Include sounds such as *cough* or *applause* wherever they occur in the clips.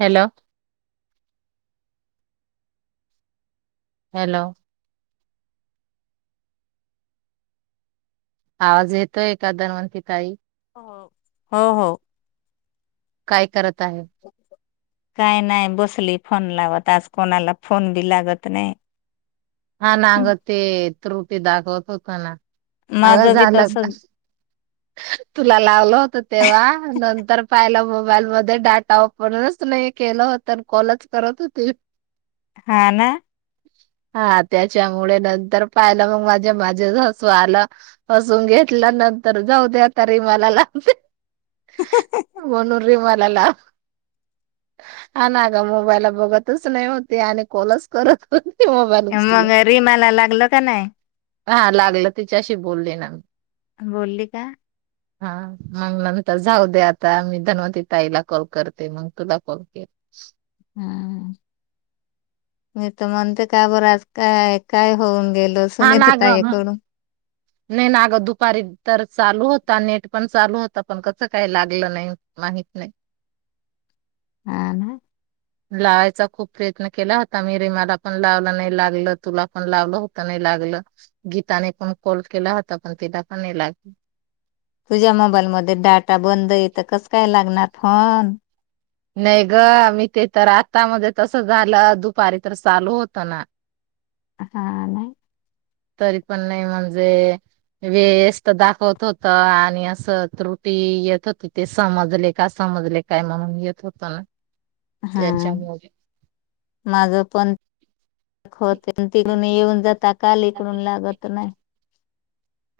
Hello hello आवाज येतोय ए का दनवंती ताई हो. हो हो काय करत आहे काय नाही बसली फोन लावत आज कोणाला फोन बी लागत नाही हा नागत रुटी दाखवत होत ना अगं माझं बी झालं तस तुला लावलं होत तेव्हा नंतर पाहिलं मोबाईल म डाटापनच नाही केलं होत कॉलच करत होती हा ना हा त्याच्यामुळे नंतर पाहिलं मग माझ्या माझ्यासू आलं हसून घेतलं नंतर जाऊ द्या तरी मला लाते नू रे म ा ग मोबाईल बघतच नाही हो आणि कलच करत हो मग रिमाला लागल का नाही हा लागलं तिच्याशी बोलले ना बोलली का हा मग नंतर जाऊ दे आता मी धनवती ताईला कॉल करते मग तुला कॉल केल हम मी तर म्हणते का बरं आज काय काय होऊन गेलो असून हा येत ना ग म- ताईकडून नाही ना अगं दुपारी तर चालू होता नेट पण चालू होता पण कस काही लागलं नाही माहित नाही हा ना लावायचा खूप प्रयत्न केला होता मी रेमाला पण लावला नाही लागलं तुला पण लावलं होत नाही लागल गीताने पण कॉल केला होता पण तिला पण नाही लागल तुझ्या मोबाईलमध्ये डाटा बंद येत कस काय लागणार फान नाही ग मी ते तर आतामध्ये तस झालं दुपारी तर चालू होत ना हा नाही तरी पण नाही म्हणजे वेस् दाखवत होत आणि असं त्रुटी येत होती ते समजले का समजले काय म्हणून येत होतं ना हा त्याच्यामुळे माझ पणत तिकडून येऊन जाता काल इकडून लाग गत नाही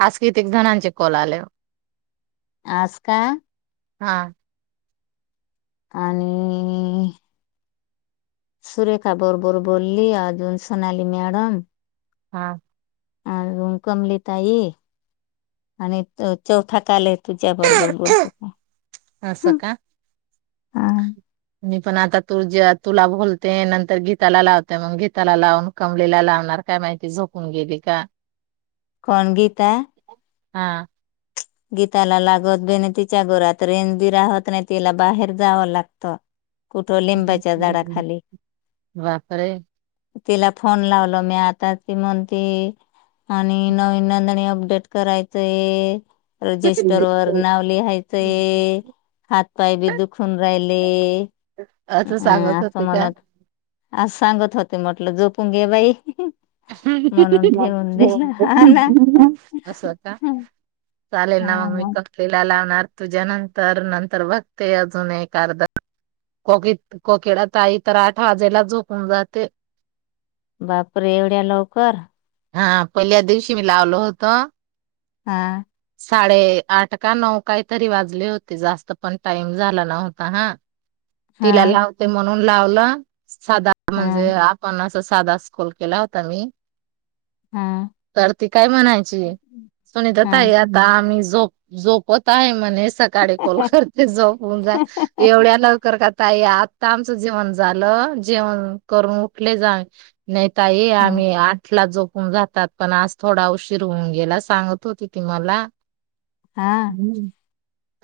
आज कतक जणांचे कोल आले आस्का हा आणि सुरेखा बरोबर बोलली अजून सोनाली मॅडम हा अ रुण कमली ताई आणि चौथा कालेत तुझ्या बरोबर बोलत का असं का हा मी पण आता तू ज तुला बोलते नंतर गीताला लावते मग गीताला लावून कमलेला लावणार काय माहिती झोपून गेली का कोण गीता हा गीताला लागत बी नाही तिच्या घरात रेंज पण राहत नाही तिला बाहेर जावं लागत कुठ लिंबाच्या झाडाखाली बापरे तिला फोन लावल मी आताच ती म्हणते आणि नवीन नंदणी अपडेट करायचंय रजिस्टर वर नाव लिहायचं हातपाय बी दुखून राहिले असं सांगत असं होते का म्हणत अस सांगत होते म्हटलं झोप पंगेबाई हि हा ना असं आता चालेल ना मग मी फला लावणार तुझ्या नंतर नंतर बघते अजून एक अर्धा कोकिळा ता ई तर आठ वाजेला झोपून जाते बापर एवढ्या लवकर हा पहिल्या दिवशी मी लावलो होत हा साडे आठ का नऊ काही तरी वाजले होते जास्त पण टाइम झाला नव्हता हा तिला हा लावते मग म्हणून लावलं साधारण हा म्हणजे आपण अस साधा कॉल केला होता मी हा तर ती काय म्हणायची सनी तर त हा या दमी झो झोपत आहे म्हणेस सकाळी कॉल करते जाऊन जा एवढ्या लवकर काय आत्ता आमचं जेवण झालं जेवण करून उठले जा नाही ताई हा आम्ही आठला जो जातात पण आज थोडा उशीर होऊ न गेला सांगत होती. ति मला हा. हम्म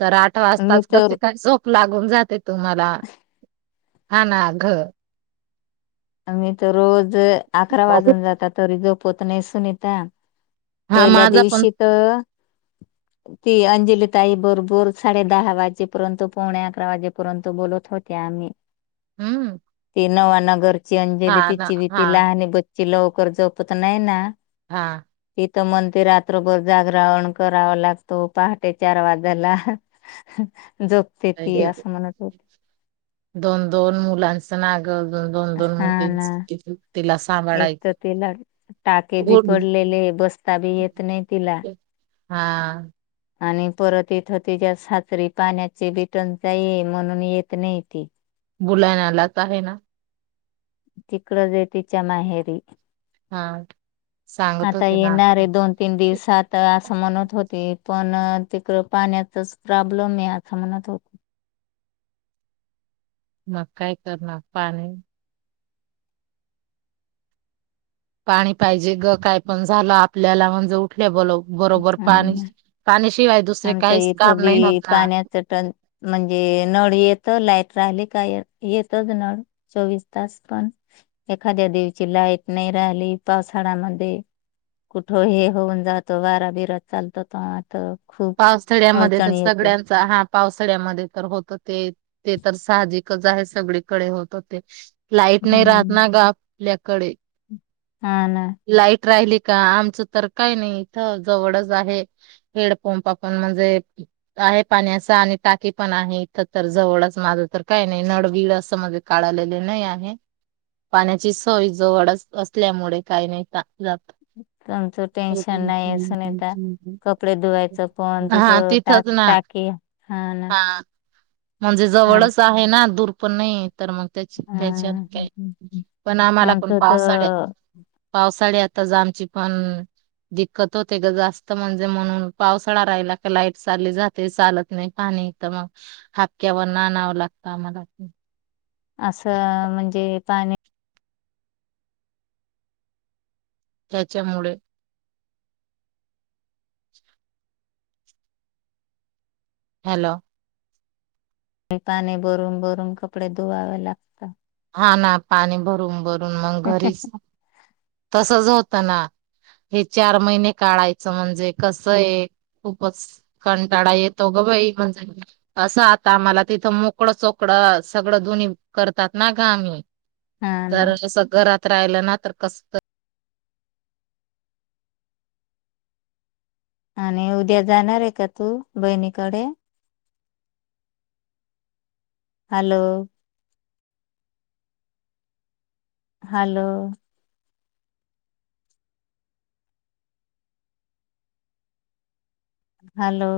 तर आठ मी वाजताच तर कसे काय झोप. लागून जाते तुम्हाला हा ना घ. आम्ही तर रोज अकरा वाजून जातात तरी नाही सुनीता. हा पहिल्या माझा पण दिवशी त ती अंजलतााई बरोबर साडे दहा वाजेपर्यंत पोणे अकरा वाजेपर्यंत बोलत होते आम्ही हम्. नवा नगर ची अंजली तिची ती लहान ब कि लवकर झोपत नाही ना. हा. तिथ मण ते रात्रभर जागरवण करावा लागतो पहाटे चार वाजेला दोन दोन मुलां ना. दोन दोन हा ना मु तिला एक सांभाळायचं. तर तिला टाके बी बोल पडलेले बसता बी येत नाही तिला हा. आणि परत इथं तिच्या साासरी पाण्याची बिटण जाई म्हणून येत नाही ती बुलायन आलाच आहे ना. तिकडं ज तिच्या माहेरी हा सांगत आता होते ना आता येणारे दोन तीन दिवस आता असं म्हणत होते. पण तिकडं पाण्याचाच प्रॉब्लेम आहे आता मनात हो. मग काय करणार पाणी पाणी पाहिजे ग काय पण झालं आपल्याला म्हणजे उठल्या बोलव. हा दुसरे आमच काहीच इथं काम नाही होत बी ना पाण्याच टन म्हणजे नळी येत लाय. राहिले काय येतच नळ चोवीस तास पण एखाद्या दिवची लाईट नाही राहिली पावसाळ्यामध्ये कुठे हे होऊन जात. तो वारा बरा चालतो ह. पावसाळ्यामध्ये तर सगळ्यांचा हा पावसाळ्यामध्ये तर होत ते ते तर साहजिकच आहे सगळीकडे होत होते. लाईट नाही राहत हम्म ना गप *unintelligible* कडे हा ना लाईट राहिली का आमच तर काही नाही इथ जवळच आहे हेड. पंपा पण म्हणजे आहे पाण्याचा आणि टाकी पण आहे. इथं तर जवळच माझं तर काही नाही नळबीळ असं म्हणजे काढलेले नाही आहे. पाण्याची सोय जवळच असल्यामुळे काही नाही ता जात आमचं टेन्शन नाही सूनिता कपडे दु ठवायच पण हा तिथं टा तिथंच ना टाकी हा ना हा म्हणजे आम जवळच आहे ना. दुर पण नाही तर मग त्याची हा. त्याच्यात पण आम्हाला पण आमचं तर पावसाळ्यात पावसाळ्यात आमची पण दिक्कत होते ग जास्त म्हणजे म्हणून पावसाळा राहिला का लाईट चालली जाते. चालत नाही पाणी तर मग हापक्यावर न आणवं लागत आम्हाला. असं म्हणजे पाणी त्याच्यामुळे *inaudible* हॅलो पाणी भरून भरून कपडे धुवावे लागतात. हा ना पाणी भरून भरून मग घरीच तसच होत. ना हे चार महिने काढायचं म्हणजे कस आहे खूपच कंटाळा येतो ग बाई. म्हणजे असं आता आमला तिथं मोकळं चोकड सगळं दोनी करतात. ना गं आम्ही हा ना तर अस घरात राहिलं ना तर कस त आणि उद्या जाणार आहे का तू बहिणीकडे. Hello hello hello